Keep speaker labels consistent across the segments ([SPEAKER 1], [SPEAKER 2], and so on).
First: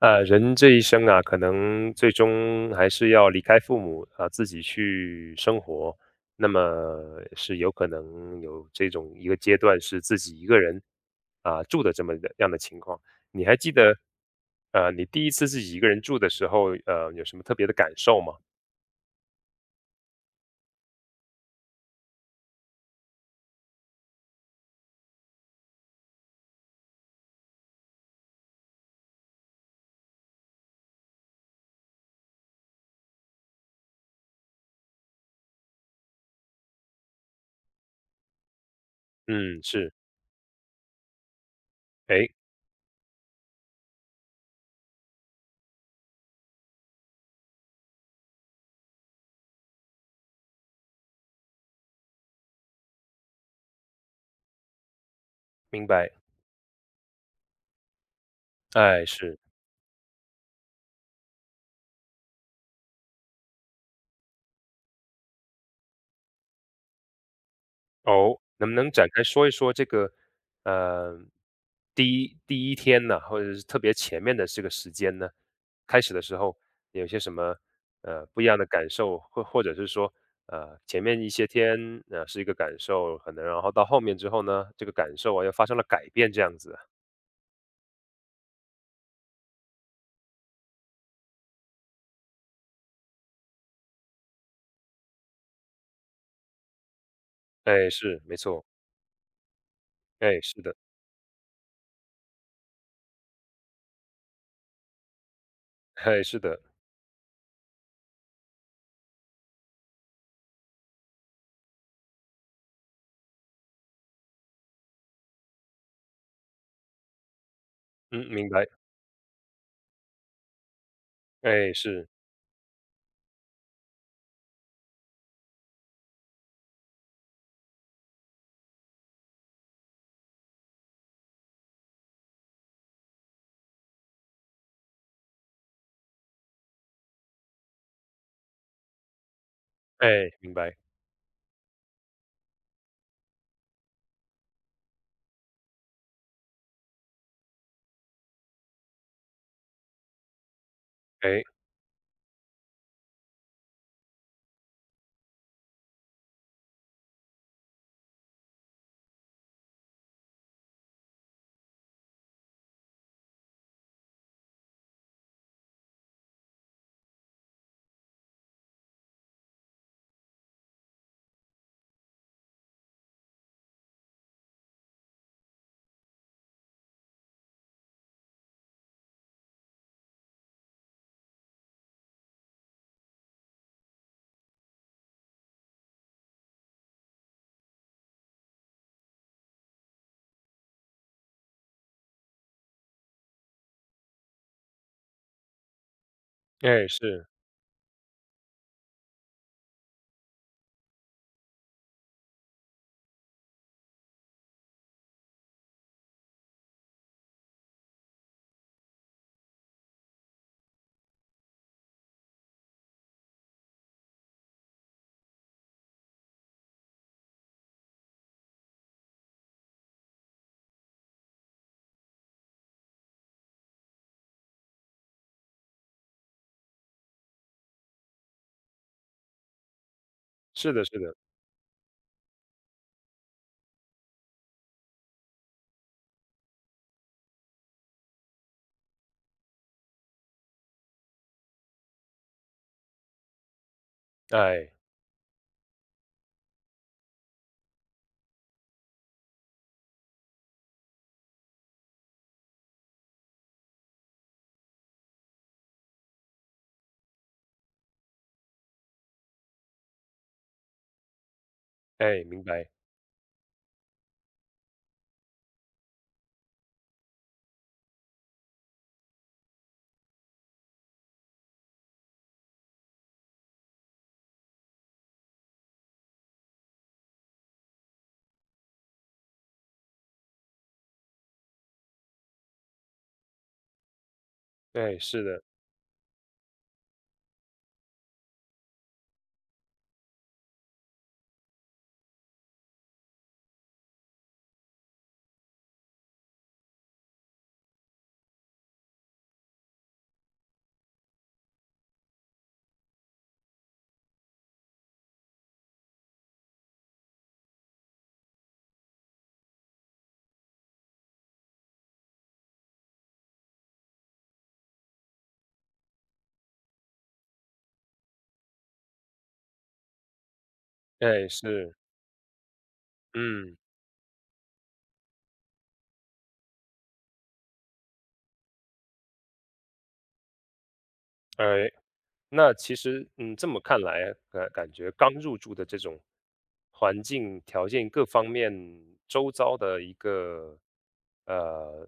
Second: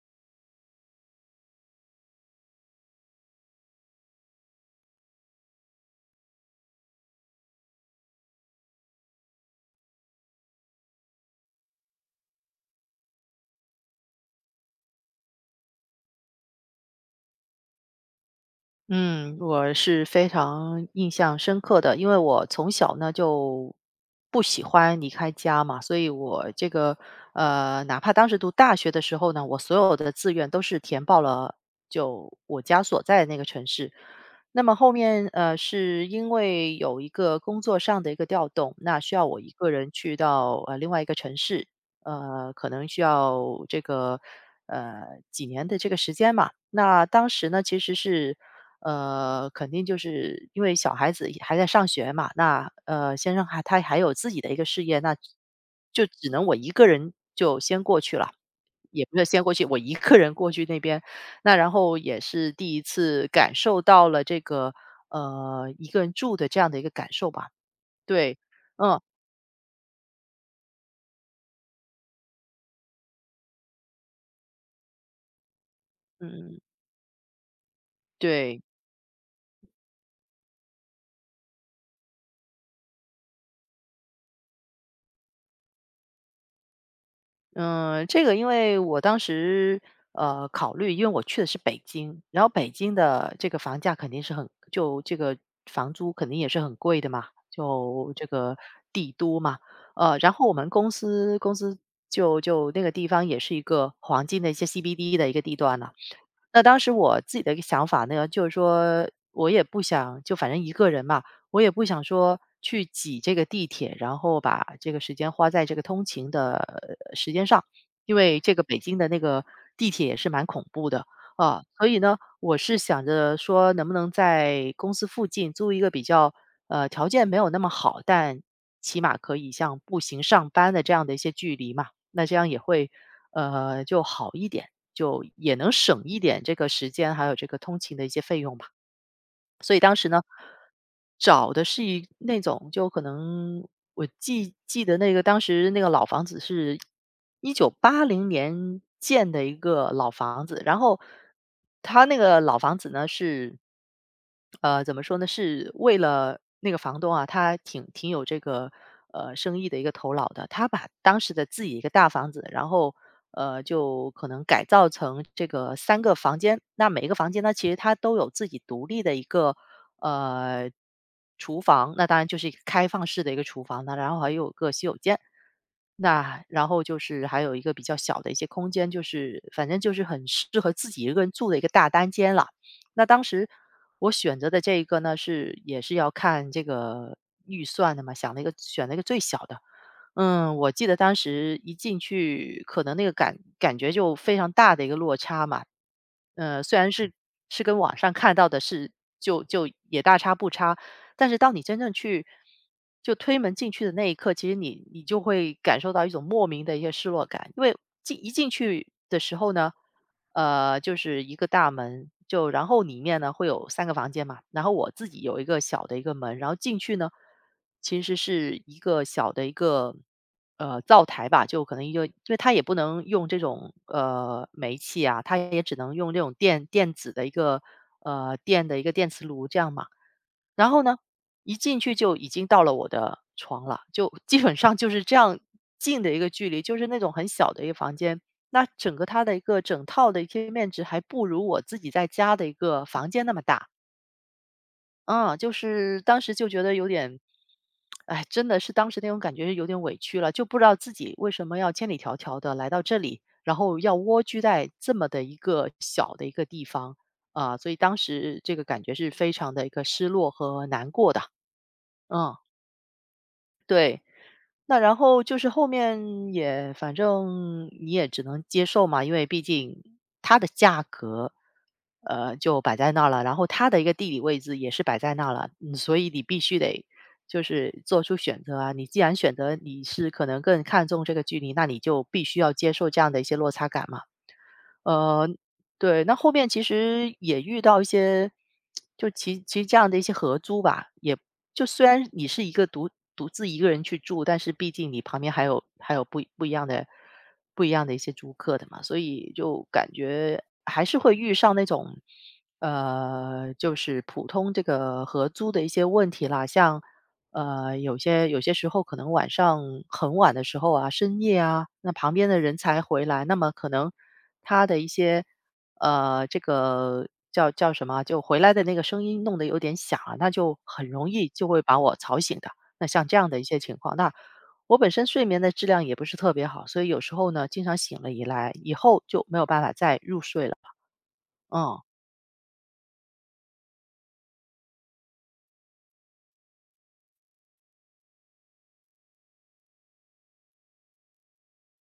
[SPEAKER 1] 人这一生啊，可能最终还是要离开父母啊，自己去生活。那么是有可能有这种一个阶段是自己一个人啊住的这么的样的情况。你还记得你第一次自己一个人住的时候，有什么特别的感受吗？
[SPEAKER 2] 嗯，我是非常印象深刻的，因为我从小呢就不喜欢离开家嘛，所以我这个哪怕当时读大学的时候呢，我所有的志愿都是填报了就我家所在的那个城市。那么后面是因为有一个工作上的一个调动，那需要我一
[SPEAKER 1] 嗯，
[SPEAKER 2] 个人
[SPEAKER 1] 是，
[SPEAKER 2] 去到另外一个城市，
[SPEAKER 1] 哎，
[SPEAKER 2] 可能需要这个呃几年的这个时间嘛。那当时呢，其实是肯定就是因为小孩子也还在上学嘛，那，先生他还有自己的一个事业，那
[SPEAKER 1] 明
[SPEAKER 2] 就
[SPEAKER 1] 白，
[SPEAKER 2] 只能我一个人就先过去了。也
[SPEAKER 1] 哎，
[SPEAKER 2] 不是
[SPEAKER 1] 是。
[SPEAKER 2] 先过去，我一个人过去那边，那然后也是第一次感受到了这个，一个人住的这样的一个感受吧。对，
[SPEAKER 1] 哦，能不能
[SPEAKER 2] 嗯，
[SPEAKER 1] 展开说一说这个，呃，第一天呢，或者是特别前面的这个时间呢？开始的时候
[SPEAKER 2] 嗯，
[SPEAKER 1] 有些什么，不一样
[SPEAKER 2] 对。
[SPEAKER 1] 的感受，或者是说，前面一些天，是一个感受，可能然后到后面之后呢，这个感受啊又发生了改变这样子啊
[SPEAKER 2] 嗯，这个因为我当时考虑，因为我去的是北京，然后北京的这个房价肯定是很，就这个房租肯定也是很贵的嘛，
[SPEAKER 1] 哎，
[SPEAKER 2] 就
[SPEAKER 1] 是，
[SPEAKER 2] 这
[SPEAKER 1] 没
[SPEAKER 2] 个
[SPEAKER 1] 错，
[SPEAKER 2] 帝都嘛，然
[SPEAKER 1] 哎，
[SPEAKER 2] 后我
[SPEAKER 1] 是
[SPEAKER 2] 们
[SPEAKER 1] 的，
[SPEAKER 2] 公司就那个地方也是一个黄金的一些 CBD 的一个地段了。
[SPEAKER 1] 哎，是的，
[SPEAKER 2] 那当时我自己的一个想法呢，就是说我也不想就反正一个人嘛，我也不想说去挤这个地铁，然后把这个时间花在这个通勤的时间上，因
[SPEAKER 1] 嗯，
[SPEAKER 2] 为
[SPEAKER 1] 明
[SPEAKER 2] 这个
[SPEAKER 1] 白，
[SPEAKER 2] 北京的那个地铁也是蛮恐怖的啊。
[SPEAKER 1] 哎，
[SPEAKER 2] 所以
[SPEAKER 1] 是，
[SPEAKER 2] 呢，我是想着说，能不能在公司附近租一个比较条件没有那么好，但起码可以像步行上班的这样的一些距离嘛。那这样也会，就好一点，就也能省一点这个时间，还有这个通勤的一些费用吧。所以当时呢，
[SPEAKER 1] 哎，明白，
[SPEAKER 2] 找的是一那种就可能我记得那个当时那个老房子是1980年建的一个老房子，然后
[SPEAKER 1] 哎，
[SPEAKER 2] 他那个老房子呢是，怎么说呢，是为了那个房东啊，他挺有这个，生意的一个头脑的，他把当时的自己一个大房子，然后就可能改造成这个三个房间。那每一个房间呢，其实它都有自己独立的一个，呃，厨房，那当然就是一个开放式的一个厨房，呢，然后还有个洗手间。那然后就是还有一个比较小的一些空间，就是反正就是很适合自己一个人住的一个大单间了。那当时我选择的这一个呢，是也是要看这个预算的嘛，想了一个选了一个最小的。嗯，我记得当时一进去，可能那个感觉就非常大的一个落差嘛。虽
[SPEAKER 1] 哎，
[SPEAKER 2] 然是
[SPEAKER 1] 是，
[SPEAKER 2] 是跟网上看到的是就也大差不差，但是当你真正去就推门进去的那一刻，其实你就会感受到一种莫名的一些失落感，因为进去的时候呢，就是一个大门，就然后里面呢会有三个房间嘛，然后我自己有一个小的一个门，然后进去呢，其实是一个小的一个灶台吧，就可能一个，因为它也不能用这种煤气啊，它也只能用这种电子的一个电的一个电磁炉这样嘛。然
[SPEAKER 1] 是
[SPEAKER 2] 后
[SPEAKER 1] 的是
[SPEAKER 2] 呢，
[SPEAKER 1] 的，
[SPEAKER 2] 一进去就已经到了我的床了，就基本上就是这样近的一个距离，就是那种很小的一个房间。那整个它的一个整套的一贴面值还不如我自己在家的一个房间那么大。
[SPEAKER 1] 哎，
[SPEAKER 2] 嗯，就是当时就觉得有点，哎，真的是当时那种感觉是有点委屈了，就不知道自己为什么要千里迢迢的来到这里，然后要蜗居在这么的一个小的一个地方啊，所以当时这个感觉是非常的一个失落和难过的。
[SPEAKER 1] 哎，
[SPEAKER 2] 嗯，
[SPEAKER 1] 明白，
[SPEAKER 2] 对。那然后就是后面也反正你也只能接受嘛，因为毕竟它的价格，就摆在那儿了，然后它的一个地理位置也是摆在那儿了，嗯，所以你必须得就是做出选择啊。你既然选择你是可能更看重这个距离，那你就必须要接受这样的一些落差感嘛。
[SPEAKER 1] 哎，是
[SPEAKER 2] 呃，
[SPEAKER 1] 的。
[SPEAKER 2] 对，那后面其实也遇到一些，就其实这样的一些合租吧，也就虽然你是一个独自一个人去住，但是毕竟你旁边还有不一样的一些租客的嘛，所以就感觉还是会遇上那种，就是普通这个合租的一些问题啦，像有些时候可能晚上很晚的时候啊，深夜啊，那旁边的人才回来，那么可能他的一些这个叫什么啊，就回来的那个声音弄得有点响啊，那就很容易
[SPEAKER 1] 哎，
[SPEAKER 2] 就会
[SPEAKER 1] 是，
[SPEAKER 2] 把我吵醒的。那像这样的一
[SPEAKER 1] 嗯，
[SPEAKER 2] 些情况，那我本身睡眠的质量也不是特别好，所以有时候呢，经常醒了以来以后就没有办法再入睡了，
[SPEAKER 1] 哎，
[SPEAKER 2] 嗯。
[SPEAKER 1] 那其实，嗯，这么看来啊，感觉刚入住的这种环境条件各方面，周遭的一个呃，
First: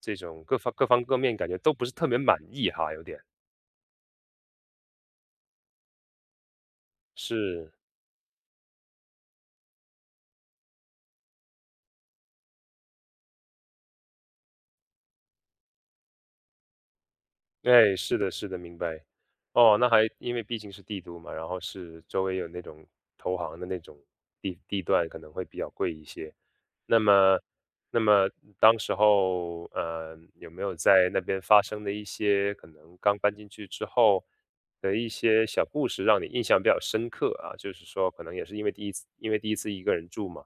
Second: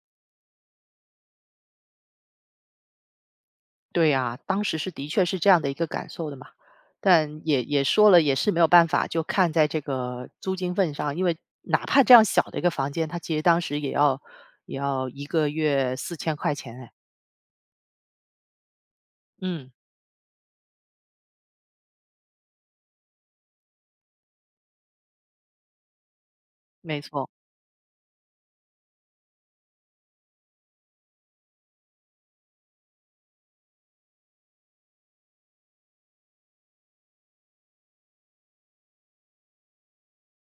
[SPEAKER 1] 这种各方面，感觉都不是特别满意哈，有点
[SPEAKER 2] 对呀，当时是的确是这样的一个感受的嘛，但也
[SPEAKER 1] 是。
[SPEAKER 2] 也说了，也是没有办法，就看在这个租金份上，因为哪怕这样小的一个房间，它其实当时也要一个月4000块钱哎，
[SPEAKER 1] 哎，是的，是的，明白。
[SPEAKER 2] 嗯，
[SPEAKER 1] 哦，那还因为毕竟是帝都嘛，然后是周围有那种投行的那种地段，可能会比较贵一些。那
[SPEAKER 2] 没错，
[SPEAKER 1] 么，那么当时候，有没有在那边发生的一些可能刚搬进去之后的一些小故事，让你印象比较深刻啊？就是说，可能也是因为第一次一个人住嘛，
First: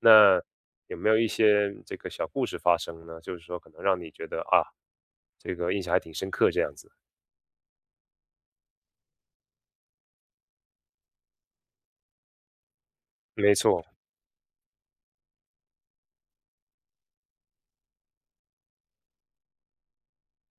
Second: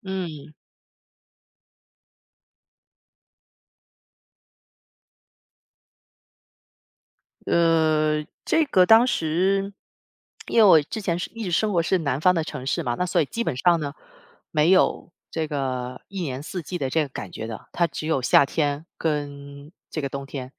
[SPEAKER 1] 那
[SPEAKER 2] 嗯。
[SPEAKER 1] 有没有一些这个小故事发生呢？就是说可能让你觉得啊，这个印象还挺深刻这样子。
[SPEAKER 2] 这个当时因为我之前是一直生活是南方的城市嘛，那所以基
[SPEAKER 1] 没
[SPEAKER 2] 本上
[SPEAKER 1] 错，
[SPEAKER 2] 呢，没有这个一年四季的这个感觉的，它只有夏天跟这个冬天，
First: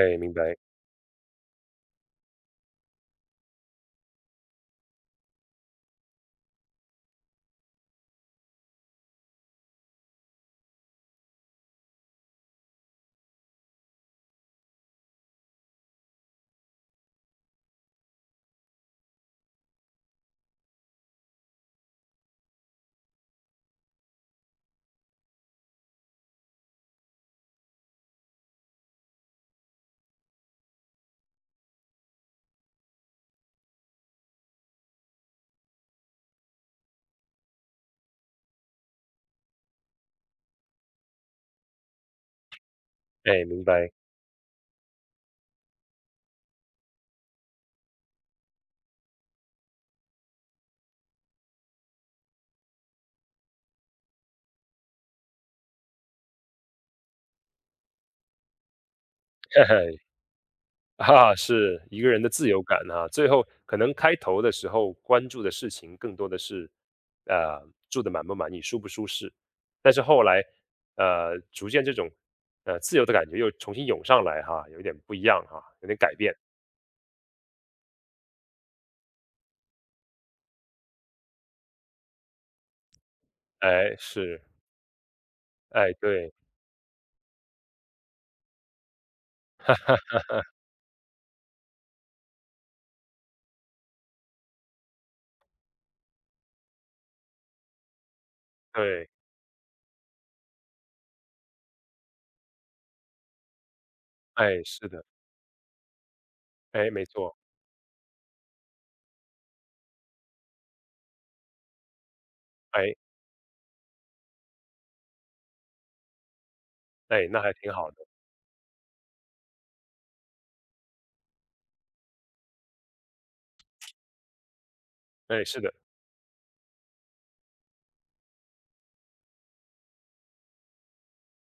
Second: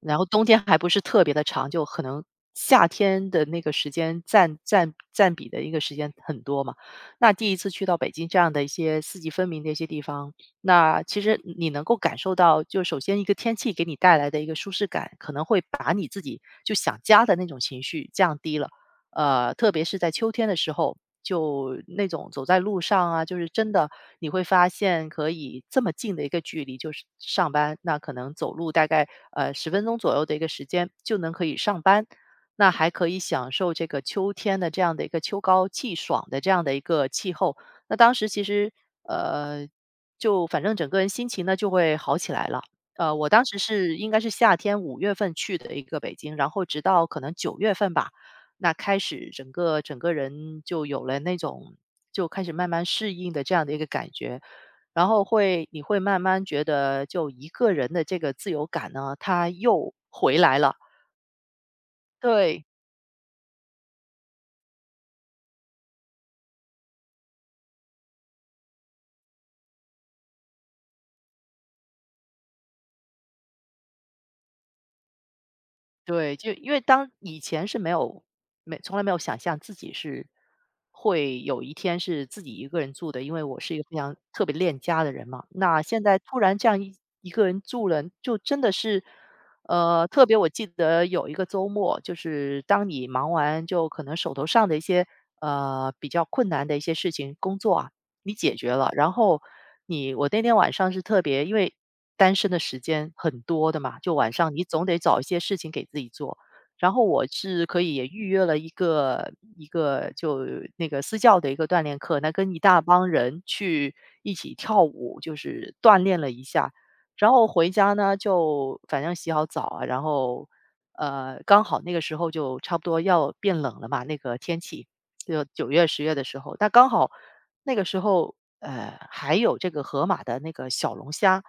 [SPEAKER 2] 然后
[SPEAKER 1] 明
[SPEAKER 2] 冬
[SPEAKER 1] 白，
[SPEAKER 2] 天还不是特别的长，就可能夏天的那个时间占占比的一个时间很多嘛。那第一次去到北京这样的一些四季分明的一些地方，那其实你能够感受到，就首先一个天气给你带来的一个舒适感，可能会把你自己就想家的那种情绪降低了。特别是在秋天的时候，就那种走在路上啊，就是真的你会发现可以这么近的一个距离，就是上班，那可能走路大概10分钟左右的一个时间就能可以上班，那还可以享受这个秋天的这样的一个秋高气爽的这样的一个气候，那当时其实，呃，就反正整个人心情呢就会好起来了。我当
[SPEAKER 1] 哎，
[SPEAKER 2] 时
[SPEAKER 1] 明白，
[SPEAKER 2] 是应该是夏天5月份去的一个北京，然后直到可能9月份吧，那开始整个人就有了那种就开始慢慢适应的这样的一个感觉，然后会你会慢慢觉得就一个人的这个自由感呢，它又 回来了。
[SPEAKER 1] 哈，是一个人的自由
[SPEAKER 2] 对，
[SPEAKER 1] 感啊。最后可能开头的时候关注的事情更多的是，呃，住的满不满意，舒不舒适。但是后来，逐渐这种自由的感觉又重新涌上来哈，有一点不一样哈，有点改变。
[SPEAKER 2] 对，就因为当以前是没有没从来没有想象自己是会有一天是自己一个人住的，因为我是一个非
[SPEAKER 1] 哎，
[SPEAKER 2] 常
[SPEAKER 1] 是，
[SPEAKER 2] 特别恋家的人嘛。那
[SPEAKER 1] 哎，
[SPEAKER 2] 现在
[SPEAKER 1] 对，
[SPEAKER 2] 突然这样一个人住了，就真的是，特别我记得有一个周末，就是当你忙完就可能手头上的一些比较困难的一些事情，工作啊，你解决了，
[SPEAKER 1] 对，
[SPEAKER 2] 然后我那天晚上是特别因为单身的时间很多的嘛，就晚上
[SPEAKER 1] 哎，
[SPEAKER 2] 你总
[SPEAKER 1] 是
[SPEAKER 2] 得
[SPEAKER 1] 的。
[SPEAKER 2] 找一些事情给自己做。
[SPEAKER 1] 哎，
[SPEAKER 2] 然后
[SPEAKER 1] 没
[SPEAKER 2] 我
[SPEAKER 1] 错，
[SPEAKER 2] 是可以也预约了一个一个就那个私教的一个锻炼课，那跟一大
[SPEAKER 1] 哎，
[SPEAKER 2] 帮人去一起跳舞，就是锻炼了一下。
[SPEAKER 1] 哎，
[SPEAKER 2] 然
[SPEAKER 1] 那
[SPEAKER 2] 后
[SPEAKER 1] 还
[SPEAKER 2] 回
[SPEAKER 1] 挺好
[SPEAKER 2] 家
[SPEAKER 1] 的，
[SPEAKER 2] 呢，就反正洗好澡啊，然后刚好那个时候就差不多要变冷了嘛，那个天气就
[SPEAKER 1] 哎，是
[SPEAKER 2] 九
[SPEAKER 1] 的，
[SPEAKER 2] 月、10月的时候，那刚好那个时候，还有这个河马的那个小龙虾，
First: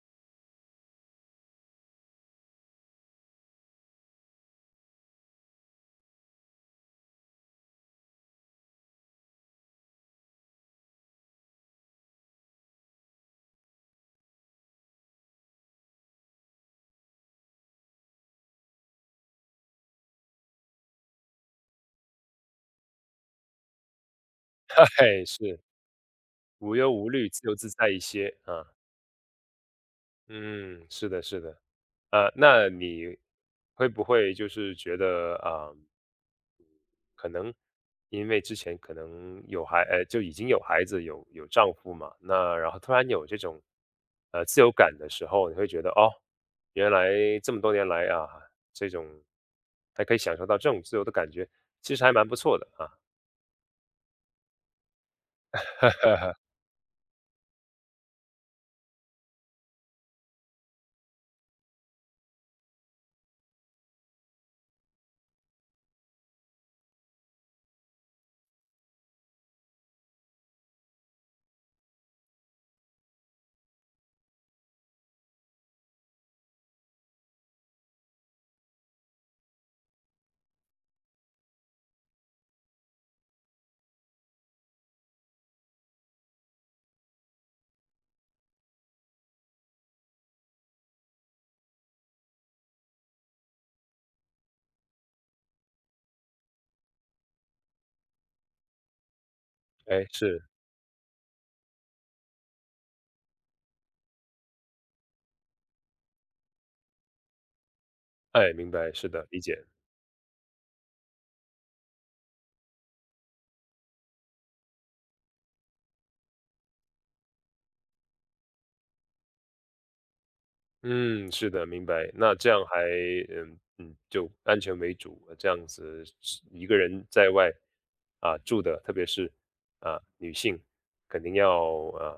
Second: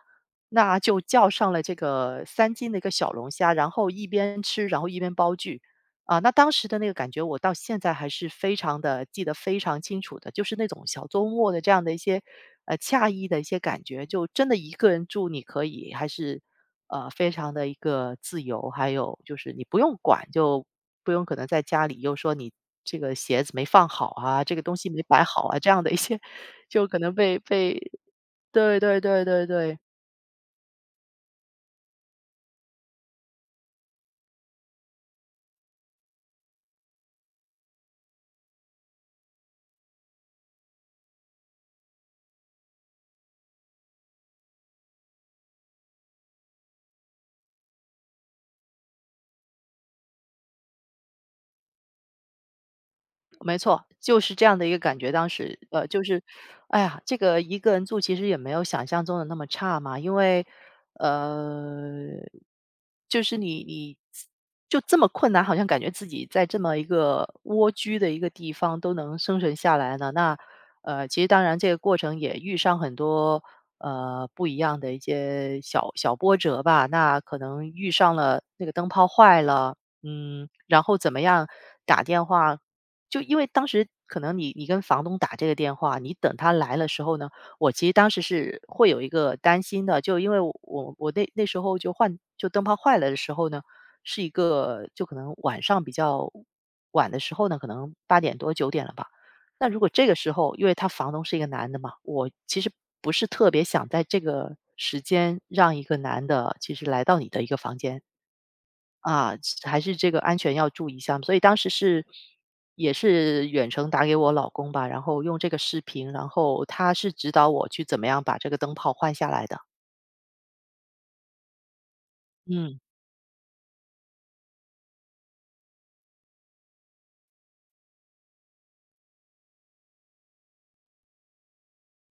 [SPEAKER 2] 那就叫上了这个3斤的一个小龙虾，然后一边吃，然后一边煲剧。啊，那当时的那个感觉，我到现在还是非常的记得非常清楚的，就是那种小周末的这样的一些，惬意的一些感觉，就真的一个人住你可以，还是，非常的一个自由，还有就是你不用管，就不用可能在家里又说你这个鞋子没放好啊，这个东西 没摆
[SPEAKER 1] 哎，
[SPEAKER 2] 好啊，
[SPEAKER 1] 是，
[SPEAKER 2] 这样的一些，
[SPEAKER 1] 无
[SPEAKER 2] 就
[SPEAKER 1] 忧
[SPEAKER 2] 可
[SPEAKER 1] 无
[SPEAKER 2] 能
[SPEAKER 1] 虑，
[SPEAKER 2] 被
[SPEAKER 1] 自由自在
[SPEAKER 2] 被
[SPEAKER 1] 一些啊，
[SPEAKER 2] 对对对对对。
[SPEAKER 1] 嗯，是的，是的，那你会不会就是觉得啊，可能因为之前可能就已经有孩子，有丈夫嘛，那然后突然有这种自由感的时候，你会觉得哦，原来这么多年来啊，这种还可以享受到这种自由的感觉，其实还蛮不错的啊，
[SPEAKER 2] 没错，就是这样的一个感觉。当时，就
[SPEAKER 1] 哈
[SPEAKER 2] 是，
[SPEAKER 1] 哈，
[SPEAKER 2] 哎呀，这个一个人住其实也没有想象中的那么差嘛，因为，呃，就是你就这么困难，好像感觉自己在这么一个蜗居的一个地方都能生存下来呢。那，其实当然这个过程也遇上很多不一样的一些小小波折吧。那可能遇上了那个灯泡坏了，然后怎么样打电话就因为当时可能你跟房东打这个电话，你等他来了时候呢，我其实当时是会有一个担心的，就因为我那时候就灯泡坏了的时候呢，是一个就可能晚上比较晚的时候呢，可能8点多9点了吧。那如果这
[SPEAKER 1] 哎，
[SPEAKER 2] 个时
[SPEAKER 1] 是。
[SPEAKER 2] 候，因为他房东是一个男的嘛，我其实不是特别想在这个时间让一个男的其实来到你的一个房间，
[SPEAKER 1] 哎，明白，是的，
[SPEAKER 2] 啊，
[SPEAKER 1] 理解。
[SPEAKER 2] 还是这个安全要注意一下。所以当时是也是远程打给我老公吧，然后用这个视频，然后他是指导我去怎么样把这个灯泡换下来的。
[SPEAKER 1] 嗯，是的，明白。那这样
[SPEAKER 2] 嗯，
[SPEAKER 1] 还，嗯嗯，就安全为主，这样子是一个人在外啊住的，特别是啊女性，肯定要啊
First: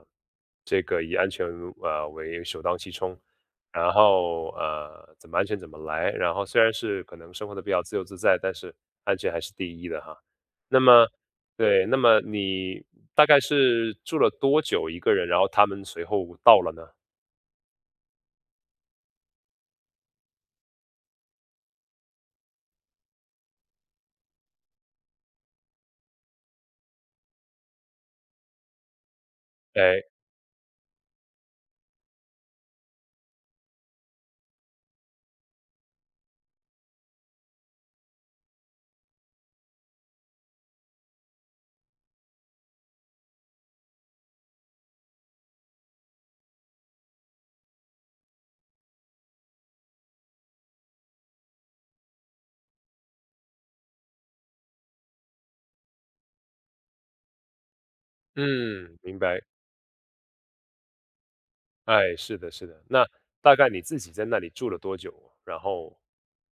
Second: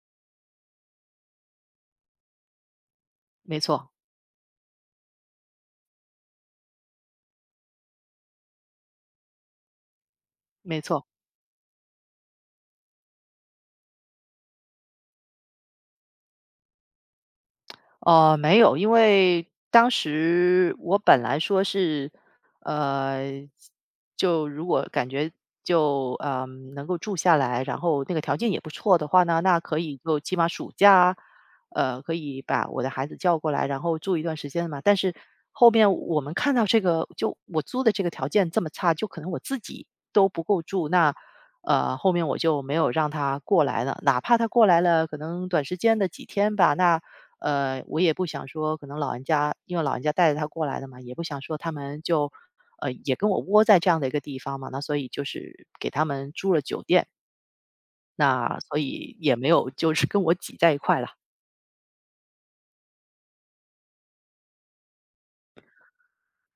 [SPEAKER 1] 这个以安全啊为首当其冲，
[SPEAKER 2] 没错，
[SPEAKER 1] 然后啊怎么安全怎么来，然后虽然是可能生活的比较自由自在，但是安全还是第一的哈。
[SPEAKER 2] 没
[SPEAKER 1] 那
[SPEAKER 2] 错。
[SPEAKER 1] 么对，那么你大概是住了多久一个人，然后他们随后到了呢？
[SPEAKER 2] 没有，因为当时我本来说是，呃，就如果感觉就能够住下来，然后那个条件也不错的话呢，那可以
[SPEAKER 1] 哎，
[SPEAKER 2] 就起码暑假，可以把我的孩子叫过来，然后住一段时间嘛。但是后面我们看到这个，就我租的这个条件这么差，就可能我自己都不够住，那。后面我就没有让他过来了，哪怕他过来了，可能短时间的几天吧，那我也不想说，可能老人家因为老人家带着他过来的嘛，也不想说他们就也跟我窝在这样的一个地方嘛，那所以就是给他们住了酒店，那所
[SPEAKER 1] 嗯，
[SPEAKER 2] 以
[SPEAKER 1] 明
[SPEAKER 2] 也
[SPEAKER 1] 白。
[SPEAKER 2] 没有就是跟我挤在一块了。
[SPEAKER 1] 哎，是的，是的。那大概你自己在那里住了多久？然后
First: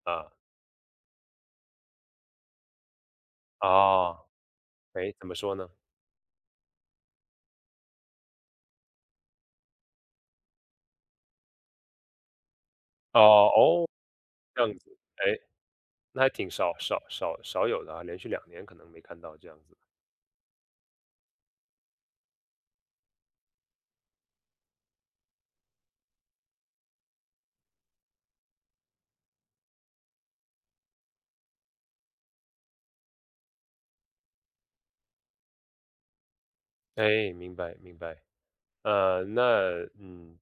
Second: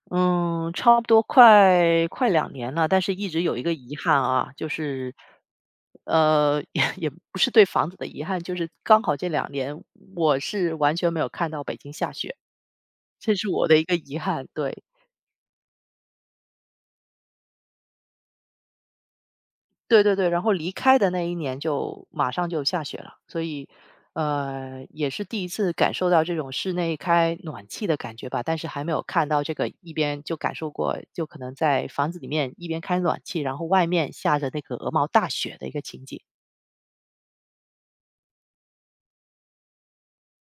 [SPEAKER 1] 啊，
[SPEAKER 2] 嗯，差不多快两年了，但是一直有一个遗
[SPEAKER 1] 啊，
[SPEAKER 2] 憾啊，就
[SPEAKER 1] 哎，
[SPEAKER 2] 是，
[SPEAKER 1] 怎么说呢？
[SPEAKER 2] 也不是对房子的遗憾，就是刚好这两年我是完全没有看到北京下雪，这是
[SPEAKER 1] 哦
[SPEAKER 2] 我的一
[SPEAKER 1] 哦，
[SPEAKER 2] 个遗憾。
[SPEAKER 1] 这样
[SPEAKER 2] 对，
[SPEAKER 1] 子，哎，那还挺少有的啊，连续两年可能没看到这样子。
[SPEAKER 2] 对对对，然后离开的那一年就马上就下雪了，所以，也是第一次感受到这种室内开暖气的感觉吧，但是还没有看到这个一边就感受过，就可能在房子里面一边开暖气，然后外面下着那个鹅毛大雪的一个情景。
[SPEAKER 1] 哎，明白明白。那嗯，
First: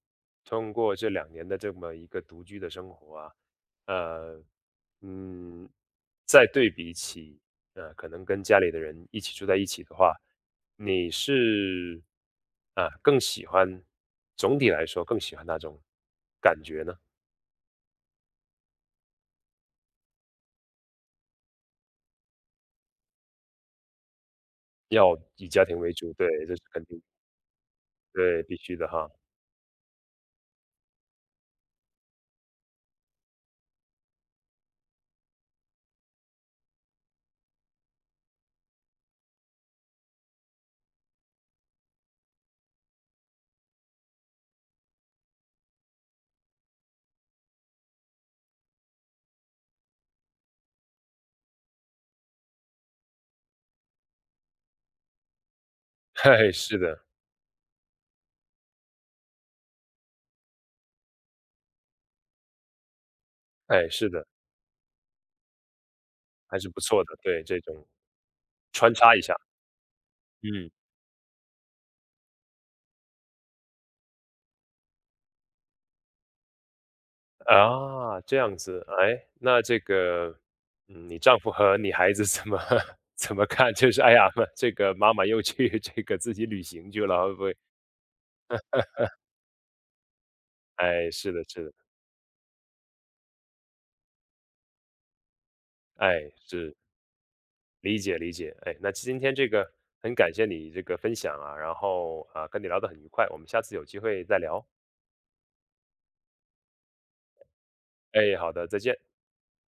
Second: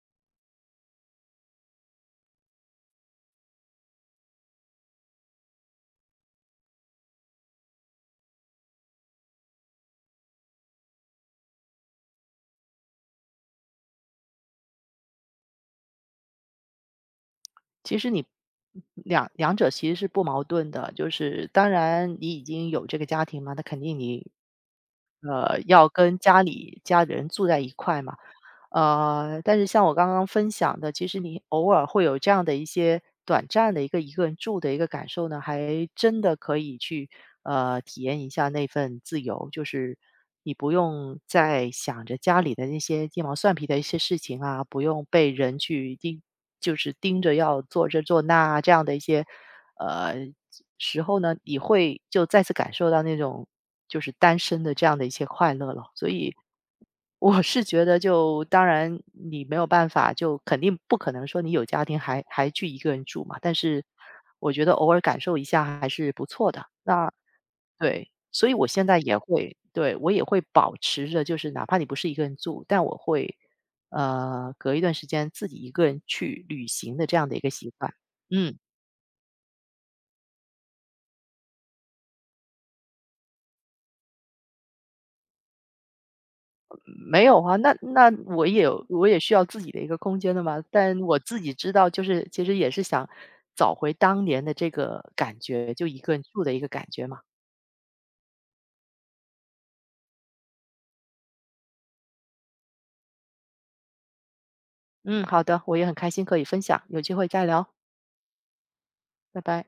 [SPEAKER 1] 通过这两年的这么一个独居的生活啊，呃，嗯，再对比起可能跟家里的人一起住在一起的话，你是啊，更喜欢总体来说更喜欢哪种感觉呢？
[SPEAKER 2] 其实你两者其实是不矛盾的，就是当然你已经有这个家庭嘛，那肯定你
[SPEAKER 1] 要以家庭
[SPEAKER 2] 要
[SPEAKER 1] 为主，
[SPEAKER 2] 跟
[SPEAKER 1] 对，
[SPEAKER 2] 家
[SPEAKER 1] 这是
[SPEAKER 2] 里
[SPEAKER 1] 肯定，
[SPEAKER 2] 家人住在一块嘛。
[SPEAKER 1] 对，必须的哈。
[SPEAKER 2] 但是像我刚刚分享的，其实你偶尔会有这样的一些短暂的一个人住的一个感受呢，还真的可以去体验一下那份自由，就是你不用再想着家里的那些鸡毛蒜皮的一些事情啊，不用被人去盯，就是盯着要做这做那啊这样的一些呃时候呢，你会就再次感受到那种就是单身的这样的一些快乐了，所以。
[SPEAKER 1] 嘿，是的，
[SPEAKER 2] 我是觉得就当然你没有办法，就肯定不可能说你有家庭还去一个人住嘛，但是
[SPEAKER 1] 哎，是的，
[SPEAKER 2] 我觉得偶尔感受一下还是不错
[SPEAKER 1] 还
[SPEAKER 2] 的。
[SPEAKER 1] 是不错
[SPEAKER 2] 那
[SPEAKER 1] 的，对，这种
[SPEAKER 2] 对，所以我现
[SPEAKER 1] 穿
[SPEAKER 2] 在
[SPEAKER 1] 插
[SPEAKER 2] 也
[SPEAKER 1] 一下，
[SPEAKER 2] 会，对，我也会
[SPEAKER 1] 嗯。
[SPEAKER 2] 保持着，就是哪怕你不是一个人住，但我会隔一段时间自己一个人去旅行的这样的一个习惯。
[SPEAKER 1] 啊，这样
[SPEAKER 2] 嗯。
[SPEAKER 1] 子，哎，那这个，嗯，你丈夫和你孩子怎么 怎么看？就是哎呀，这个妈妈又去这个自己旅行去
[SPEAKER 2] 没
[SPEAKER 1] 了，会
[SPEAKER 2] 有
[SPEAKER 1] 不
[SPEAKER 2] 啊，
[SPEAKER 1] 会？
[SPEAKER 2] 那我也需要自己的一个空间的嘛。但
[SPEAKER 1] 哎，
[SPEAKER 2] 我
[SPEAKER 1] 是
[SPEAKER 2] 自
[SPEAKER 1] 的，
[SPEAKER 2] 己
[SPEAKER 1] 是
[SPEAKER 2] 知
[SPEAKER 1] 的，
[SPEAKER 2] 道，就是其实也是想找回当年的这个感觉，就一个人
[SPEAKER 1] 哎，
[SPEAKER 2] 住的一个
[SPEAKER 1] 是
[SPEAKER 2] 感觉嘛。
[SPEAKER 1] 理解理解，哎，那今天这个很感谢你这个分享啊，然后啊，跟你聊得很愉快，我们下次有机会再聊。
[SPEAKER 2] 嗯，好的，我也很开心可以分享，有机会再聊，
[SPEAKER 1] 哎，好的，再见。
[SPEAKER 2] 拜拜。